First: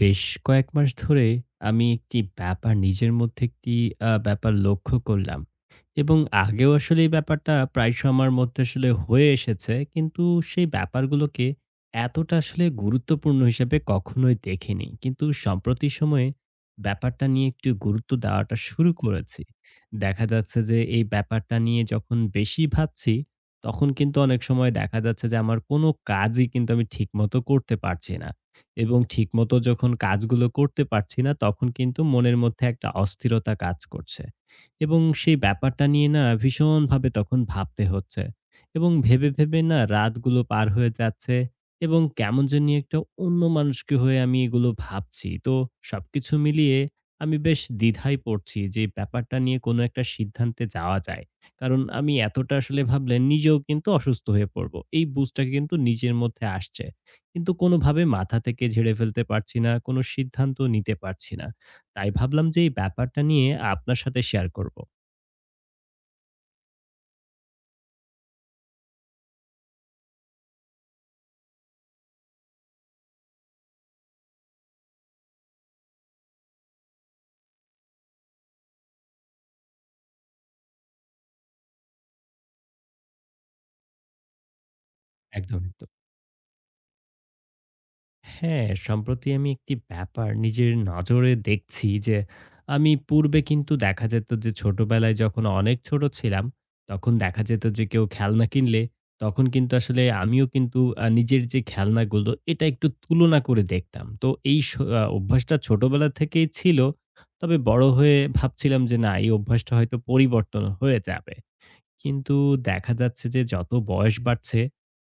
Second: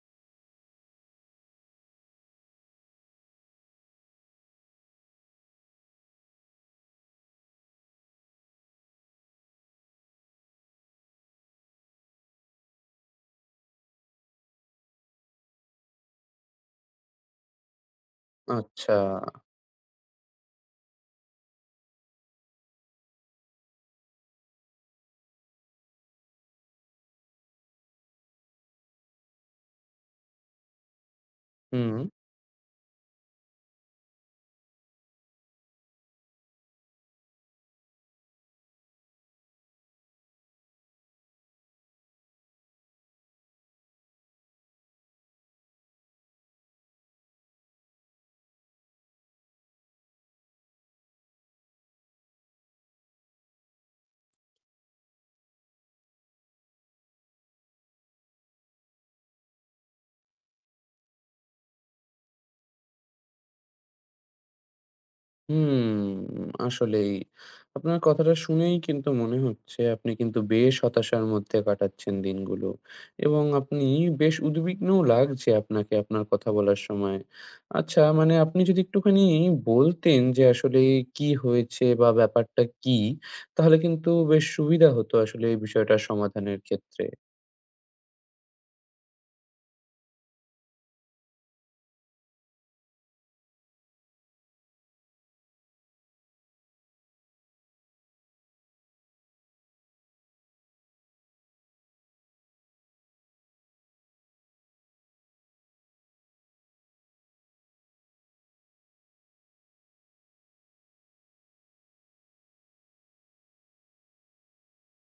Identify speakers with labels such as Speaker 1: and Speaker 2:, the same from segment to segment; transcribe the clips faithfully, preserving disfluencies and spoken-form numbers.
Speaker 1: বেশ কয়েক মাস ধরে আমি একটি ব্যাপার নিজের মধ্যে একটি আ ব্যাপার লক্ষ্য করলাম। এবং আগেও আসলে এই ব্যাপারটা প্রায়শই আমার মধ্যে আসলে হয়ে এসেছে। কিন্তু সেই ব্যাপারগুলোকে এতটা আসলে গুরুত্বপূর্ণ হিসেবে কখনোই দেখিনি। কিন্তু সম্প্রতি সময়ে ব্যাপারটা নিয়ে একটু গুরুত্ব দেওয়াটা শুরু
Speaker 2: আচ্ছা।
Speaker 1: করেছি। দেখা যাচ্ছে যে এই ব্যাপারটা নিয়ে যখন বেশি ভাবছি, তখন কিন্তু অনেক সময় দেখা যাচ্ছে যে আমার কোনো কাজই কিন্তু আমি ঠিকমতো করতে পারছি না। এবং ঠিকমতো যখন কাজগুলো করতে পারছি না, তখন
Speaker 2: হুম,
Speaker 1: কিন্তু মনের মধ্যে একটা অস্থিরতা কাজ করছে। এবং সেই ব্যাপারটা নিয়ে না ভীষণভাবে তখন ভাবতে হচ্ছে। এবং ভেবে, ভেবে না রাতগুলো পার হয়ে যাচ্ছে এবং কেমন জানি একটা অন্য মানুষকে হয়ে আমি এগুলো ভাবছি। তো সবকিছু মিলিয়ে আমি বেশ দ্বিধায় পড়ছি যে ব্যাপারটা নিয়ে কোনো একটা সিদ্ধান্তে যাওয়া যায়। কারণ আমি এতটা আসলে ভাবলে নিজেও কিন্তু অসুস্থ হয়ে পড়ব। এই বুঝটা কিন্তু নিজের মধ্যে আসছে। কিন্তু কোনোভাবে মাথা থেকে ঝেড়ে ফেলতে পারছি না, কোনো সিদ্ধান্ত নিতে পারছি না। তাই ভাবলাম যে এই ব্যাপারটা নিয়ে আপনার সাথে শেয়ার করব।
Speaker 2: হুম, আসলেই। আপনার কথাটা শুনেই কিন্তু মনে হচ্ছে আপনি কিন্তু বেশ হতাশার মধ্যে কাটাচ্ছেন দিনগুলো এবং আপনি বেশ উদ্বিগ্নও লাগছে আপনাকে আপনার কথা বলার সময়। আচ্ছা মানে আপনি যদি একটুখানি বলতেন যে আসলে কি হয়েছে বা ব্যাপারটা কি? তাহলে কিন্তু বেশ সুবিধা হতো আসলে এই
Speaker 1: একদমই। তো।
Speaker 2: বিষয়টা সমাধানের ক্ষেত্রে।
Speaker 1: হ্যাঁ, সম্প্রতি আমি একটি ব্যাপার নিজের নজরে দেখছি যে, আমি পূর্বে কিন্তু দেখা যেত যে ছোটবেলায় যখন অনেক ছোট ছিলাম, তখন দেখা যেত যে কেউ খেলনা কিনলে, তখন কিন্তু আসলে আমিও কিন্তু আ নিজের যে খেলনাগুলো, এটা একটু তুলনা করে দেখতাম। তো এই স আ অভ্যাসটা ছোটবেলা থেকেই ছিল। তবে বড় হয়ে ভাবছিলাম যে না এই অভ্যাসটা হয়তো পরিবর্তন হয়ে যাবে। কিন্তু দেখা যাচ্ছে যে যত বয়স বাড়ছে,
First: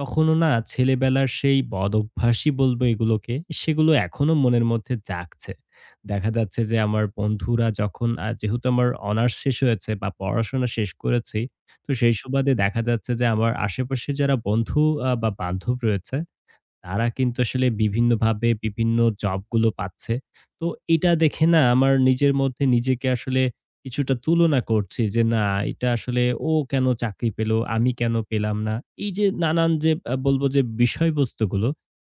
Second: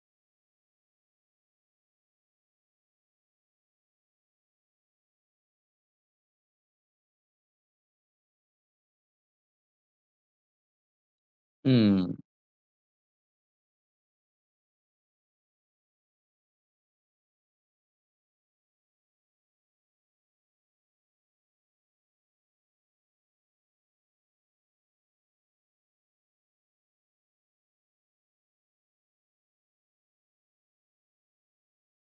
Speaker 1: তখনও না ছেলেবেলার সেই বদভ্যাসই বলবো এগুলোকে, সেগুলো এখনো মনের মধ্যে জাগছে। দেখা যাচ্ছে যে আমার বন্ধুরা যখন আ যেহেতু আমার অনার্স শেষ হয়েছে বা পড়াশোনা শেষ করেছি, তো
Speaker 2: হুম।
Speaker 1: সেই সুবাদে দেখা যাচ্ছে যে আমার আশেপাশে যারা বন্ধু আ বা বান্ধব রয়েছে তারা কিন্তু আসলে বিভিন্নভাবে বিভিন্ন জবগুলো পাচ্ছে। তো এটা দেখে না আমার নিজের মধ্যে নিজেকে আসলে কিছুটা তুলনা করছি যে, "না, এটা আসলে ও কেন চাকরি পেল? আমি কেন পেলাম না?" এই যে নানান যে আ বলবো যে বিষয়বস্তুগুলো,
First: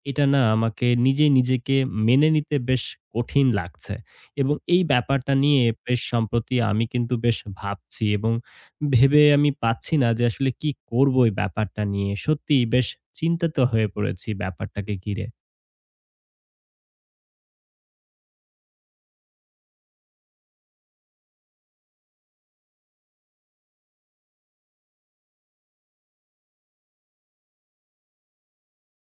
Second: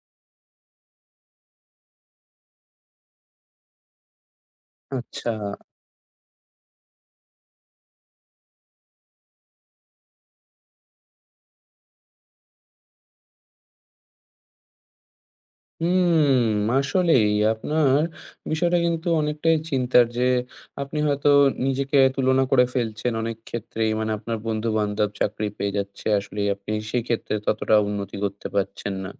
Speaker 1: এটা না আমাকে নিজে নিজেকে মেনে নিতে বেশ কঠিন লাগছে। এবং এই
Speaker 2: আচ্ছা।
Speaker 1: ব্যাপারটা নিয়ে বেশ সম্প্রতি আমি কিন্তু বেশ ভাবছি এবং ভেবে আমি পাচ্ছি না যে আসলে কি করব এই ব্যাপারটা নিয়ে। সত্যিই বেশ চিন্তিত হয়ে পড়েছি ব্যাপারটাকে ঘিরে।
Speaker 2: হুম, আসলেই আপনার বিষয়টা কিন্তু অনেকটাই চিন্তার যে আপনি হয়তো নিজেকে তুলনা করে ফেলছেন অনেক ক্ষেত্রেই। মানে আপনার বন্ধু-বান্ধব চাকরি পেয়ে যাচ্ছে। আসলেই আপনি সেই ক্ষেত্রে ততটা উন্নতি করতে পারছেন না।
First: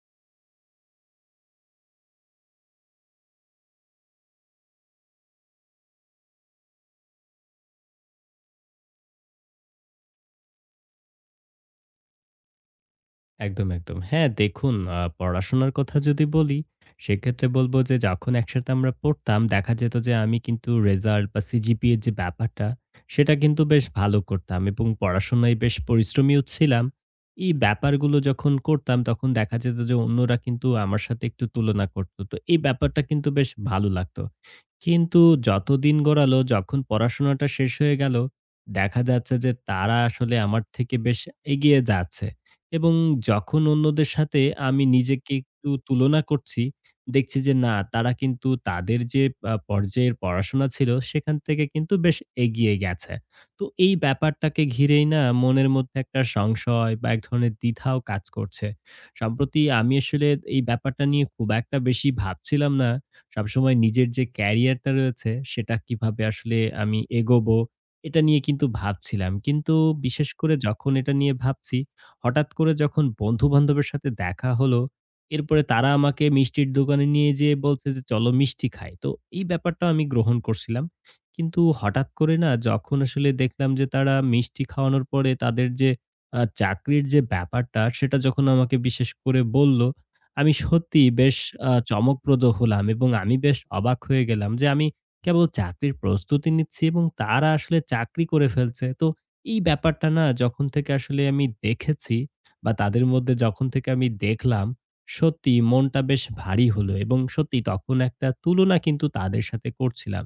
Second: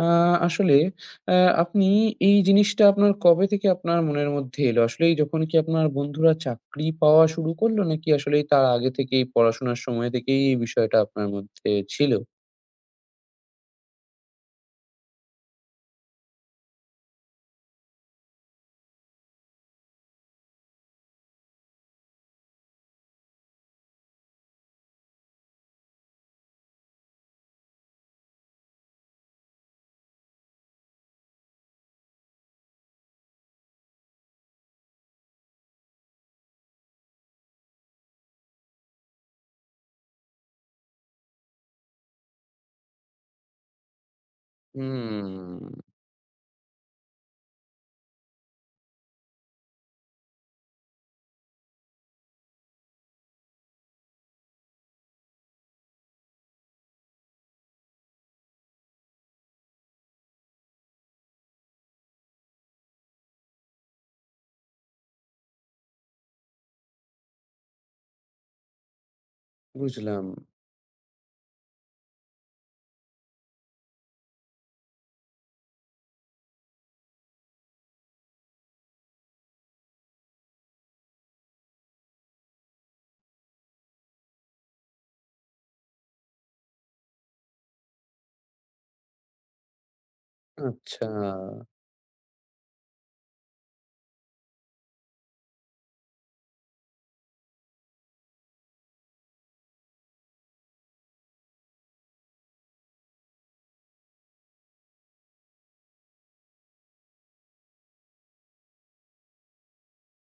Speaker 2: আ আসলে অ্যা আপনি এই জিনিসটা আপনার কবে থেকে আপনার মনের মধ্যে এলো? আসলেই যখন কি আপনার বন্ধুরা চাকরি পাওয়া শুরু করলো? নাকি আসলেই তার আগে থেকেই পড়াশোনার সময় থেকেই এই বিষয়টা আপনার মধ্যে ছিল?
Speaker 1: একদম, একদম। হ্যাঁ, দেখুন আ পড়াশোনার কথা যদি বলি, সেক্ষেত্রে বলব যে যখন একসাথে আমরা পড়তাম, দেখা যেত যে আমি কিন্তু রেজাল্ট বা সিজিপিএর যে ব্যাপারটা, সেটা কিন্তু বেশ ভালো করতাম এবং পড়াশোনায় বেশ পরিশ্রমীও ছিলাম। এই ব্যাপারগুলো যখন করতাম, তখন দেখা যেত যে অন্যরা কিন্তু আমার সাথে একটু তুলনা করত। তো এই ব্যাপারটা কিন্তু বেশ ভালো লাগতো। কিন্তু যত দিন গড়ালো, যখন পড়াশোনাটা শেষ হয়ে গেল, দেখা যাচ্ছে যে তারা আসলে আমার থেকে বেশ এগিয়ে যাচ্ছে। এবং যখন অন্যদের সাথে আমি নিজেকে
Speaker 2: হুম,
Speaker 1: একটু তুলনা করছি, দেখছি যে না তারা কিন্তু তাদের যে আ পর্যায়ের পড়াশোনা ছিল সেখান থেকে কিন্তু বেশ এগিয়ে গেছে। তো এই ব্যাপারটাকে ঘিরেই না মনের মধ্যে একটা সংশয় বা এক ধরনের দ্বিধাও কাজ করছে। সম্প্রতি আমি আসলে এই ব্যাপারটা নিয়ে খুব একটা বেশি ভাবছিলাম না। সবসময় নিজের যে ক্যারিয়ারটা রয়েছে সেটা কিভাবে আসলে আমি এগোবো এটা নিয়ে কিন্তু ভাবছিলাম। কিন্তু
Speaker 2: বুঝলাম।
Speaker 1: বিশেষ করে যখন এটা নিয়ে ভাবছি হঠাৎ করে যখন বন্ধু-বান্ধবের সাথে দেখা হলো, এরপরে তারা আমাকে মিষ্টির দোকানে নিয়ে যেয়ে বলছে যে, "চলো মিষ্টি খাই।" তো এই ব্যাপারটা আমি গ্রহণ করছিলাম। কিন্তু হঠাৎ করে না যখন আসলে দেখলাম যে তারা মিষ্টি খাওয়ানোর পরে তাদের যে আ চাকরির যে ব্যাপারটা, সেটা যখন আমাকে বিশেষ করে বলল, আমি
Speaker 2: আচ্ছা।
Speaker 1: সত্যিই বেশ আ চমকপ্রদ হলাম এবং আমি বেশ অবাক হয়ে গেলাম যে আমি কেবল চাকরির প্রস্তুতি নিচ্ছি এবং তারা আসলে চাকরি করে ফেলছে। তো এই ব্যাপারটা না যখন থেকে আসলে আমি দেখেছি বা তাদের মধ্যে যখন থেকে আমি দেখলাম, সত্যি মনটা বেশ ভারী হলো এবং সত্যি তখন একটা তুলনা কিন্তু তাদের সাথে করছিলাম।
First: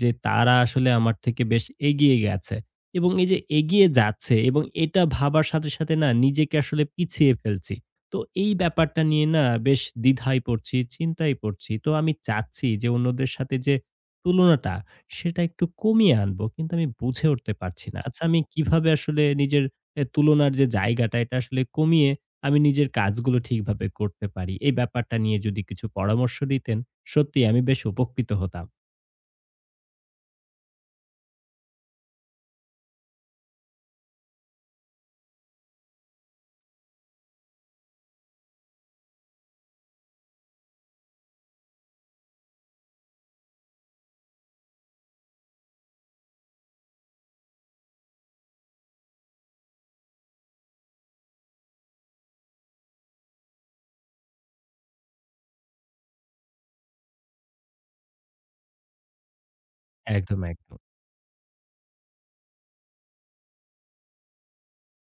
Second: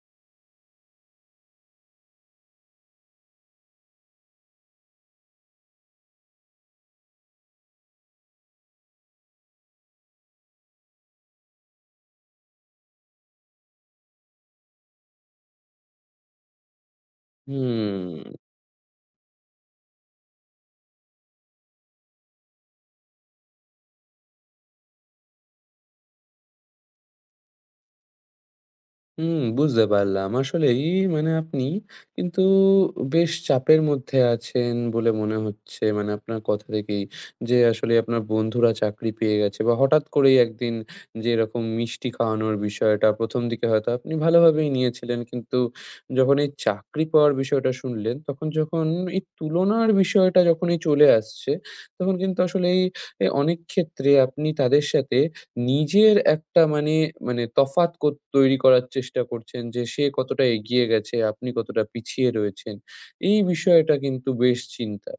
Speaker 1: যে তারা আসলে আমার থেকে বেশ এগিয়ে গেছে এবং এই যে এগিয়ে যাচ্ছে এবং এটা ভাবার সাথে, সাথে না নিজেকে আসলে পিছিয়ে ফেলছি। তো এই ব্যাপারটা নিয়ে না বেশ দ্বিধায় পড়ছি, চিন্তায় পড়ছি। তো আমি চাচ্ছি যে অন্যদের সাথে যে তুলনাটা সেটা একটু কমিয়ে আনবো। কিন্তু আমি বুঝে উঠতে পারছি না। আচ্ছা
Speaker 2: হুম,
Speaker 1: আমি কিভাবে আসলে নিজের এ তুলনার যে জায়গাটা এটা আসলে কমিয়ে আমি নিজের কাজগুলো ঠিকভাবে করতে পারি? এই ব্যাপারটা নিয়ে যদি কিছু পরামর্শ দিতেন, সত্যিই আমি বেশ উপকৃত হতাম।
Speaker 2: হুম, বুঝতে পারলাম। আসলেই মানে আপনি কিন্তু বেশ চাপের মধ্যে আছেন বলে মনে হচ্ছে। মানে আপনার কথা থেকেই যে আসলে আপনার বন্ধুরা চাকরি পেয়ে গেছে বা হঠাৎ করেই একদিন যে এরকম মিষ্টি খাওয়ানোর বিষয়টা প্রথম দিকে হয়তো আপনি ভালোভাবেই নিয়েছিলেন। কিন্তু যখন এই চাকরি পাওয়ার বিষয়টা শুনলেন, তখন যখন এই তুলনার বিষয়টা যখনই চলে আসছে, তখন কিন্তু আসলেই এ অনেক ক্ষেত্রে আপনি তাদের সাথে নিজের একটা মানে, মানে তফাৎ কর তৈরি করার চেষ্টা করছেন যে সে
Speaker 1: একদম,
Speaker 2: কতটা
Speaker 1: একদম।
Speaker 2: এগিয়ে গেছে, আপনি কতটা পিছিয়ে রয়েছেন। এই বিষয়টা কিন্তু বেশ চিন্তার।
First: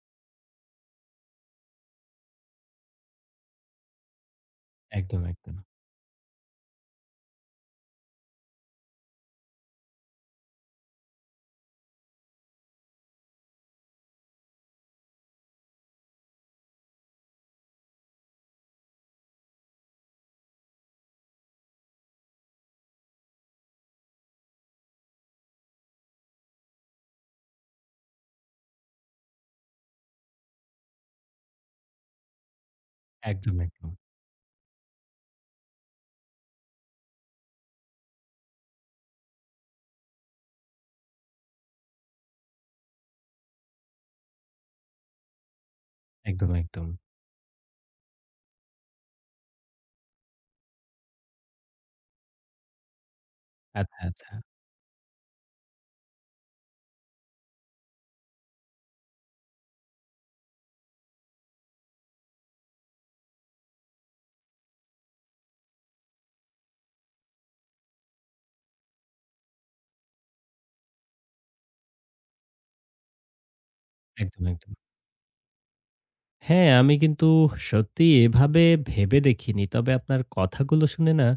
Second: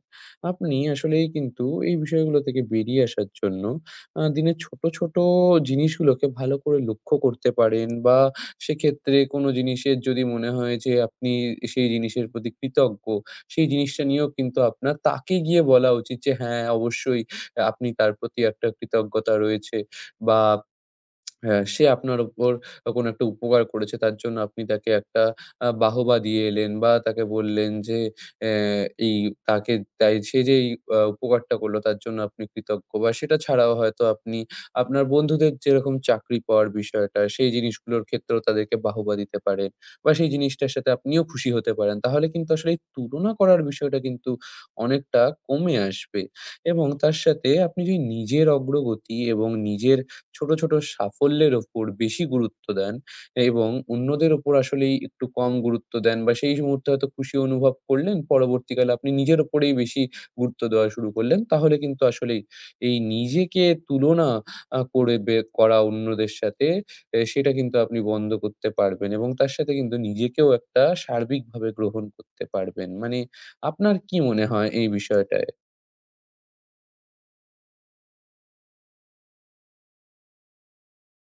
Speaker 2: আপনি আসলেই কিন্তু এই বিষয়গুলো থেকে বেরিয়ে আসার জন্য আ দিনের ছোট, ছোট
Speaker 1: একদম, একদম।
Speaker 2: জিনিসগুলোকে ভালো করে লক্ষ্য করতে পারেন বা সেক্ষেত্রে কোনো জিনিসের যদি মনে হয় যে আপনি সেই জিনিসের প্রতি কৃতজ্ঞ, সেই জিনিসটা নিয়েও কিন্তু আপনার তাকে গিয়ে বলা উচিত যে হ্যাঁ, অবশ্যই আপনি তার প্রতি একটা কৃতজ্ঞতা রয়েছে। বা হ্যাঁ, সে আপনার উপর কোনো একটা উপকার করেছে তার জন্য আপনি তাকে একটা আ বাহবা দিয়ে এলেন বা তাকে বললেন যে অ্যা এই তাকে তাই সে যে এই আ উপকারটা করলো তার জন্য আপনি কৃতজ্ঞ বা সেটা
Speaker 1: একদম,
Speaker 2: ছাড়াও
Speaker 1: একদম।
Speaker 2: হয়তো আপনি আপনার বন্ধুদের যেরকম চাকরি পাওয়ার বিষয়টা সেই জিনিসগুলোর ক্ষেত্রেও তাদেরকে বাহবা দিতে পারেন বা সেই জিনিসটার সাথে আপনিও খুশি হতে পারেন। তাহলে কিন্তু আসলে এই তুলনা করার বিষয়টা কিন্তু অনেকটা কমে আসবে
Speaker 1: একদম,
Speaker 2: এবং
Speaker 1: একদম।
Speaker 2: তার সাথে আপনি যদি নিজের অগ্রগতি এবং নিজের ছোট, ছোট সাফল্যের ওপর বেশি গুরুত্ব দেন এবং
Speaker 1: আচ্ছা,
Speaker 2: অন্যদের
Speaker 1: আচ্ছা।
Speaker 2: ওপর আসলেই একটু কম গুরুত্ব দেন বা সেই মুহূর্তে হয়তো খুশি অনুভব করলেন, পরবর্তীকালে আপনি নিজের ওপরেই বেশি গুরুত্ব দেওয়া শুরু করলেন। তাহলে কিন্তু আসলেই এই নিজেকে তুলনা আ করে বে করা অন্যদের সাথে এ সেটা কিন্তু আপনি বন্ধ করতে পারবেন এবং তার সাথে কিন্তু নিজেকেও একটা সার্বিকভাবে গ্রহণ করতে পারবেন। মানে আপনার কি
Speaker 1: একদম,
Speaker 2: মনে হয়
Speaker 1: একদম।
Speaker 2: এই বিষয়টায়?
Speaker 1: হ্যাঁ, আমি কিন্তু সত্যিই এভাবে ভেবে দেখিনি। তবে আপনার কথাগুলো শুনে না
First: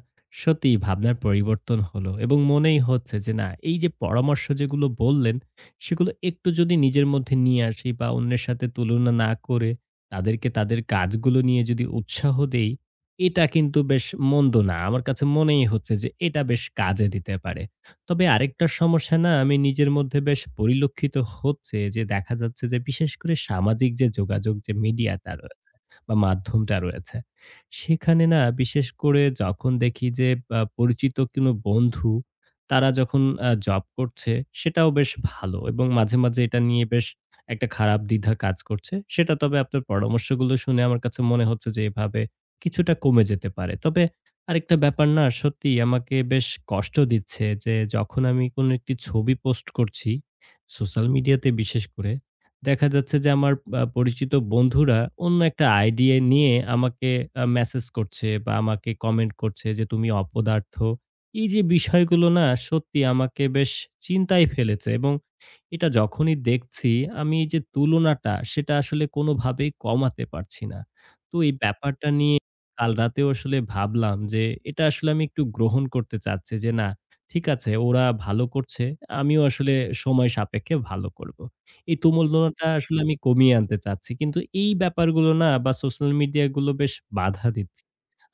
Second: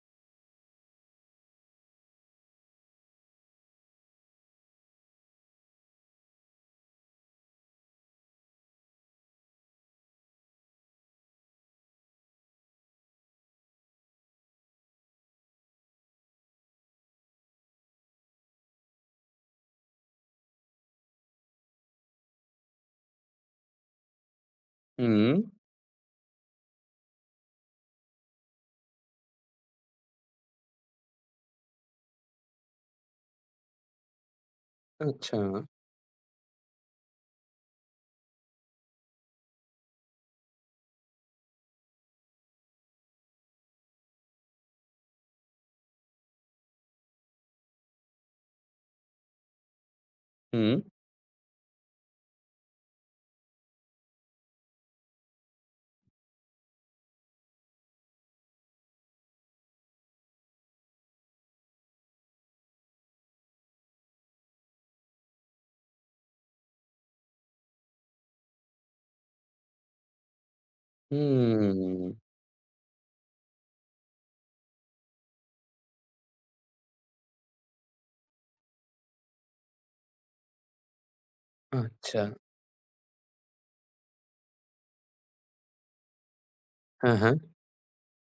Speaker 1: সত্যিই ভাবনার পরিবর্তন হলো এবং মনেই হচ্ছে যে না এই যে পরামর্শ যেগুলো বললেন, সেগুলো একটু যদি নিজের মধ্যে নিয়ে আসি বা অন্যের সাথে তুলনা না করে তাদেরকে তাদের কাজগুলো নিয়ে যদি উৎসাহ দেই, এটা কিন্তু বেশ মন্দ না। আমার কাছে মনেই হচ্ছে যে এটা বেশ কাজে দিতে পারে। তবে আরেকটা সমস্যা না আমি নিজের মধ্যে বেশ পরিলক্ষিত হচ্ছে যে দেখা যাচ্ছে যে বিশেষ করে সামাজিক যে যোগাযোগ যে
Speaker 2: হুম,
Speaker 1: মিডিয়াটা রয়েছে বা মাধ্যমটা রয়েছে সেখানে না বিশেষ করে যখন দেখি যে আ পরিচিত কোনো বন্ধু তারা যখন আ জব করছে সেটাও বেশ
Speaker 2: আচ্ছা।
Speaker 1: ভালো এবং মাঝে, মাঝে এটা নিয়ে বেশ একটা খারাপ দ্বিধা কাজ করছে। সেটা তবে আপনার পরামর্শগুলো শুনে আমার কাছে মনে হচ্ছে যে এভাবে কিছুটা কমে যেতে পারে। তবে আরেকটা ব্যাপার না সত্যিই আমাকে বেশ কষ্ট দিচ্ছে যে যখন আমি কোনো একটি ছবি পোস্ট করছি
Speaker 2: হুম,
Speaker 1: সোশ্যাল মিডিয়াতে বিশেষ করে দেখা যাচ্ছে যে আমার আ পরিচিত বন্ধুরা অন্য একটা আইডিয়া নিয়ে আমাকে আ মেসেজ করছে বা আমাকে কমেন্ট করছে যে তুমি অপদার্থ। এই যে বিষয়গুলো না সত্যি আমাকে বেশ চিন্তায় ফেলেছে এবং এটা যখনই দেখছি আমি এই যে তুলনাটা সেটা আসলে কোনোভাবেই কমাতে পারছি না। তো এই ব্যাপারটা
Speaker 2: হুম,
Speaker 1: নিয়ে কাল রাতেও আসলে ভাবলাম যে এটা আসলে আমি একটু গ্রহণ করতে চাচ্ছি যে না ঠিক আছে ওরা ভালো করছে, আমিও আসলে সময় সাপেক্ষে ভালো করব। এই
Speaker 2: আচ্ছা।
Speaker 1: তুমুলনাটা আসলে আমি কমিয়ে আনতে চাচ্ছি। কিন্তু এই ব্যাপারগুলো না বা সোশ্যাল মিডিয়া গুলো বেশ
Speaker 2: হ্যাঁ, হ্যাঁ।
Speaker 1: বাধা দিচ্ছে।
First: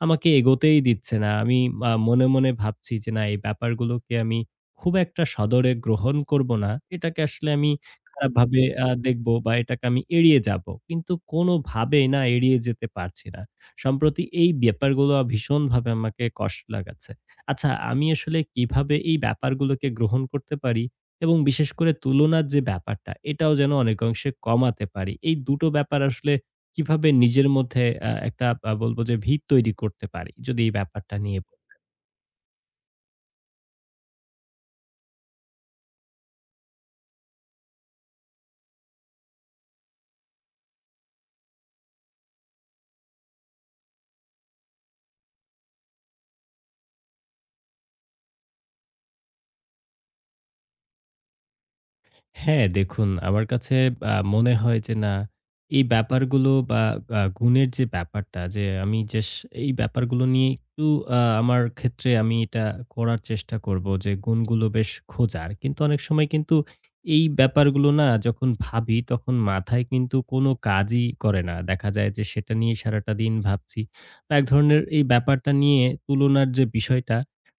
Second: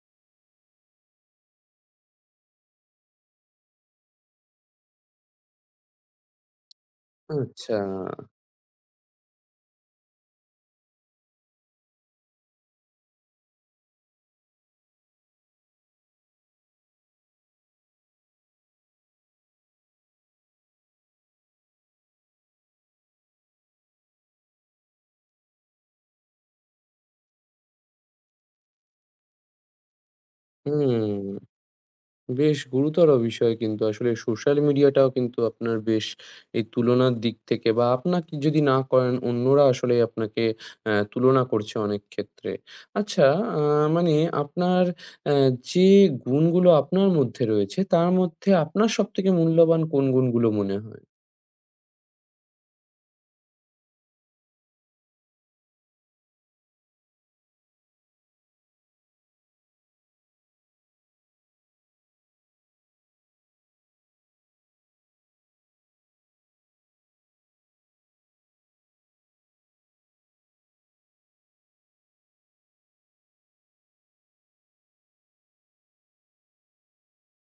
Speaker 1: আমাকে এগোতেই দিচ্ছে না। আমি আ মনে, মনে ভাবছি যে না এই ব্যাপারগুলোকে আমি খুব একটা সাদরে গ্রহণ করব না। এটাকে আসলে আমি
Speaker 2: আচ্ছা।
Speaker 1: খারাপভাবে আ দেখব বা এটাকে আমি এড়িয়ে যাব। কিন্তু কোনোভাবেই না এড়িয়ে যেতে পারছি না। সম্প্রতি এই ব্যাপারগুলো ভীষণভাবে আমাকে কষ্ট লাগাচ্ছে। আচ্ছা আমি আসলে কিভাবে এই ব্যাপারগুলোকে গ্রহণ করতে পারি এবং বিশেষ করে তুলনার যে ব্যাপারটা এটাও যেন অনেক অংশে কমাতে পারি। এই দুটো ব্যাপার আসলে কিভাবে নিজের মধ্যে আ একটা আ বলব যে ভিত তৈরি করতে পারি। যদি এই ব্যাপারটা
Speaker 2: হুম,
Speaker 1: নিয়ে
Speaker 2: বেশ গুরুতর বিষয় কিন্তু আসলে সোশ্যাল মিডিয়াটাও কিন্তু আপনার বেশ এই তুলনার দিক থেকে বা আপনাকে যদি না করেন অন্যরা আসলে আপনাকে আ তুলনা করছে অনেক ক্ষেত্রে। আচ্ছা আ মানে আপনার অ্যা যে গুণগুলো আপনার মধ্যে রয়েছে তার মধ্যে আপনার সবথেকে মূল্যবান কোন গুণগুলো মনে হয়?
Speaker 1: হ্যাঁ, দেখুন আমার কাছে আ মনে হয় যে না, এই ব্যাপারগুলো বা আ গুণের যে ব্যাপারটা যে আমি যেস এই ব্যাপারগুলো নিয়ে একটু আ আমার ক্ষেত্রে আমি এটা করার চেষ্টা করব যে গুণগুলো বেশ খোঁজার। কিন্তু অনেক সময় কিন্তু এই ব্যাপারগুলো না যখন ভাবি তখন মাথায় কিন্তু কোনো কাজই করে না। দেখা যায় যে সেটা নিয়ে সারাটা দিন ভাবছি। বা এক ধরনের এই ব্যাপারটা নিয়ে তুলনার যে বিষয়টা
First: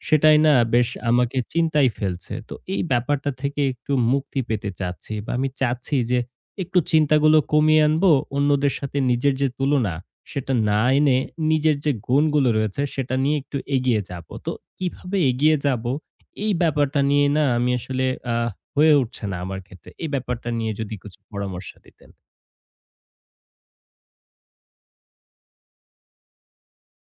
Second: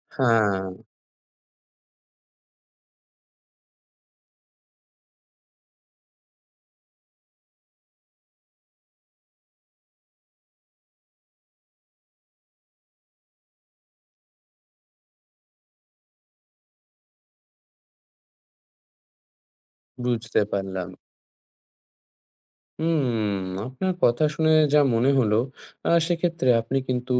Speaker 1: সেটাই না
Speaker 2: হ্যাঁ,
Speaker 1: বেশ আমাকে চিন্তায় ফেলছে। তো এই ব্যাপারটা থেকে একটু মুক্তি পেতে চাচ্ছি বা আমি চাচ্ছি যে একটু চিন্তাগুলো কমিয়ে আনবো। অন্যদের সাথে নিজের যে তুলনা, সেটা না এনে নিজের যে গুণগুলো রয়েছে সেটা নিয়ে একটু এগিয়ে যাবো। তো কিভাবে এগিয়ে যাবো এই ব্যাপারটা নিয়ে না আমি আসলে আহ হয়ে উঠছে না আমার ক্ষেত্রে। এই
Speaker 2: বুঝতে
Speaker 1: ব্যাপারটা নিয়ে
Speaker 2: পারলাম।
Speaker 1: যদি কিছু পরামর্শ দিতেন।
Speaker 2: হুম, আপনার কথা শুনে যা মনে হলো, আ সেক্ষেত্রে আপনি কিন্তু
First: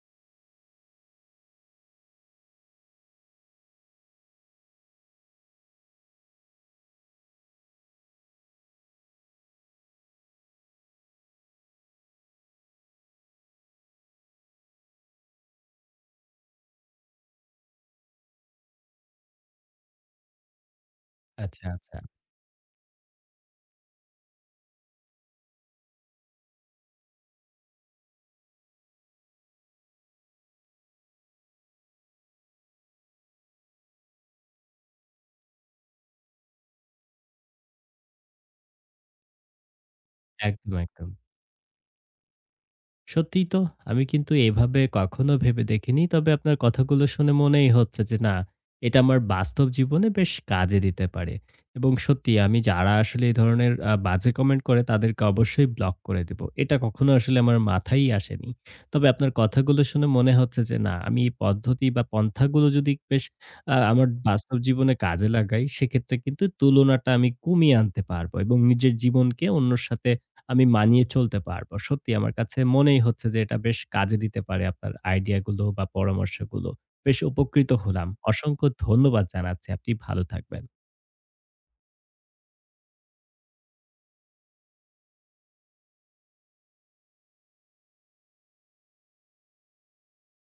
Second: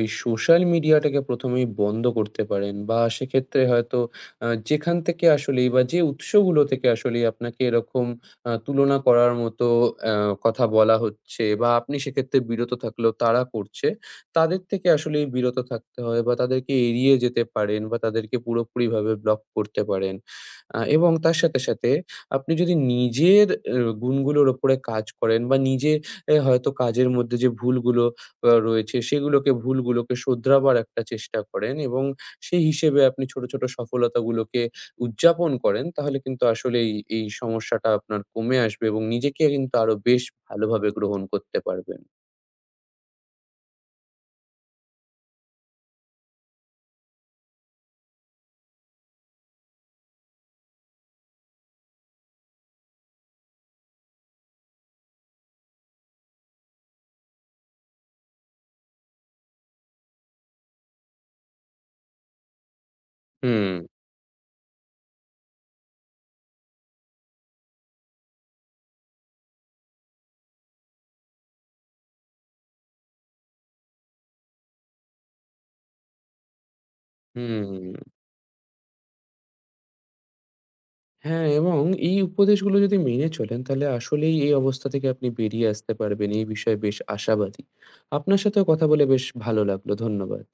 Speaker 2: এই সোশ্যাল মিডিয়াটাকে প্রথম এই বন্ধ করতে পারেন বা সেক্ষেত্রে হয়তো আ যেখান থেকে আসলেই বা যে উৎসগুলো থেকে আসলেই আপনাকে এরকম আ তুলনা করার মতো অ্যা কথা বলা হচ্ছে বা আপনি সেক্ষেত্রে বিরত থাকলেও তারা করছে, তাদের থেকে আসলেই বিরত থাকতে হয় বা তাদেরকে এড়িয়ে যেতে পারেন বা তাদেরকে পুরোপুরিভাবে ব্লক করতে পারেন। আ এবং তার সাথে,
Speaker 1: আচ্ছা,
Speaker 2: সাথে
Speaker 1: আচ্ছা।
Speaker 2: আপনি যদি নিজের অ্যা গুণগুলোর উপরে কাজ করেন বা নিজে এ হয়তো কাজের মধ্যে যে ভুলগুলো আ রয়েছে সেগুলোকে ভুলগুলোকে শোধরাবার একটা চেষ্টা করেন এবং সেই হিসেবে আপনি ছোট, ছোট সফলতাগুলোকে উদযাপন করেন তাহলে কিন্তু আসলেই এই এই সমস্যাটা আপনার কমে আসবে এবং নিজেকে কিন্তু আরো বেশ
Speaker 1: একদম,
Speaker 2: ভালোভাবে
Speaker 1: একদম।
Speaker 2: গ্রহণ করতে পারবেন।
Speaker 1: সত্যিই তো আমি কিন্তু এভাবে কখনো ভেবে দেখিনি। তবে আপনার কথাগুলো শুনে মনেই হচ্ছে যে না, এটা আমার বাস্তব জীবনে বেশ কাজে দিতে পারে। এবং সত্যি আমি যারা আসলে এই ধরনের আ বাজে কমেন্ট করে তাদেরকে অবশ্যই ব্লক করে দিব। এটা কখনো আসলে আমার মাথায়ই আসেনি। তবে আপনার কথাগুলো শুনে মনে হচ্ছে যে না, আমি এই পদ্ধতি বা পন্থাগুলো যদি বেশ
Speaker 2: হুম,
Speaker 1: আ আমার বাস্তব জীবনে কাজে লাগাই সেক্ষেত্রে কিন্তু তুলনাটা আমি কমিয়ে আনতে পারবো এবং নিজের জীবনকে অন্যর সাথে আমি মানিয়ে চলতে পারবো। সত্যি আমার কাছে মনেই হচ্ছে যে এটা বেশ কাজে দিতে পারে আপনার আইডিয়া গুলো বা পরামর্শগুলো। বেশ উপকৃত হলাম।
Speaker 2: হুম।
Speaker 1: অসংখ্য ধন্যবাদ জানাচ্ছি। আপনি ভালো থাকবেন।
Speaker 2: হ্যাঁ, এবং এই উপদেশগুলো যদি মেনে চলেন তাহলে আসলেই এই অবস্থা থেকে আপনি বেরিয়ে আসতে পারবেন। এই বিষয়ে বেশ আশাবাদী। আপনার সাথেও কথা বলে বেশ ভালো লাগলো। ধন্যবাদ।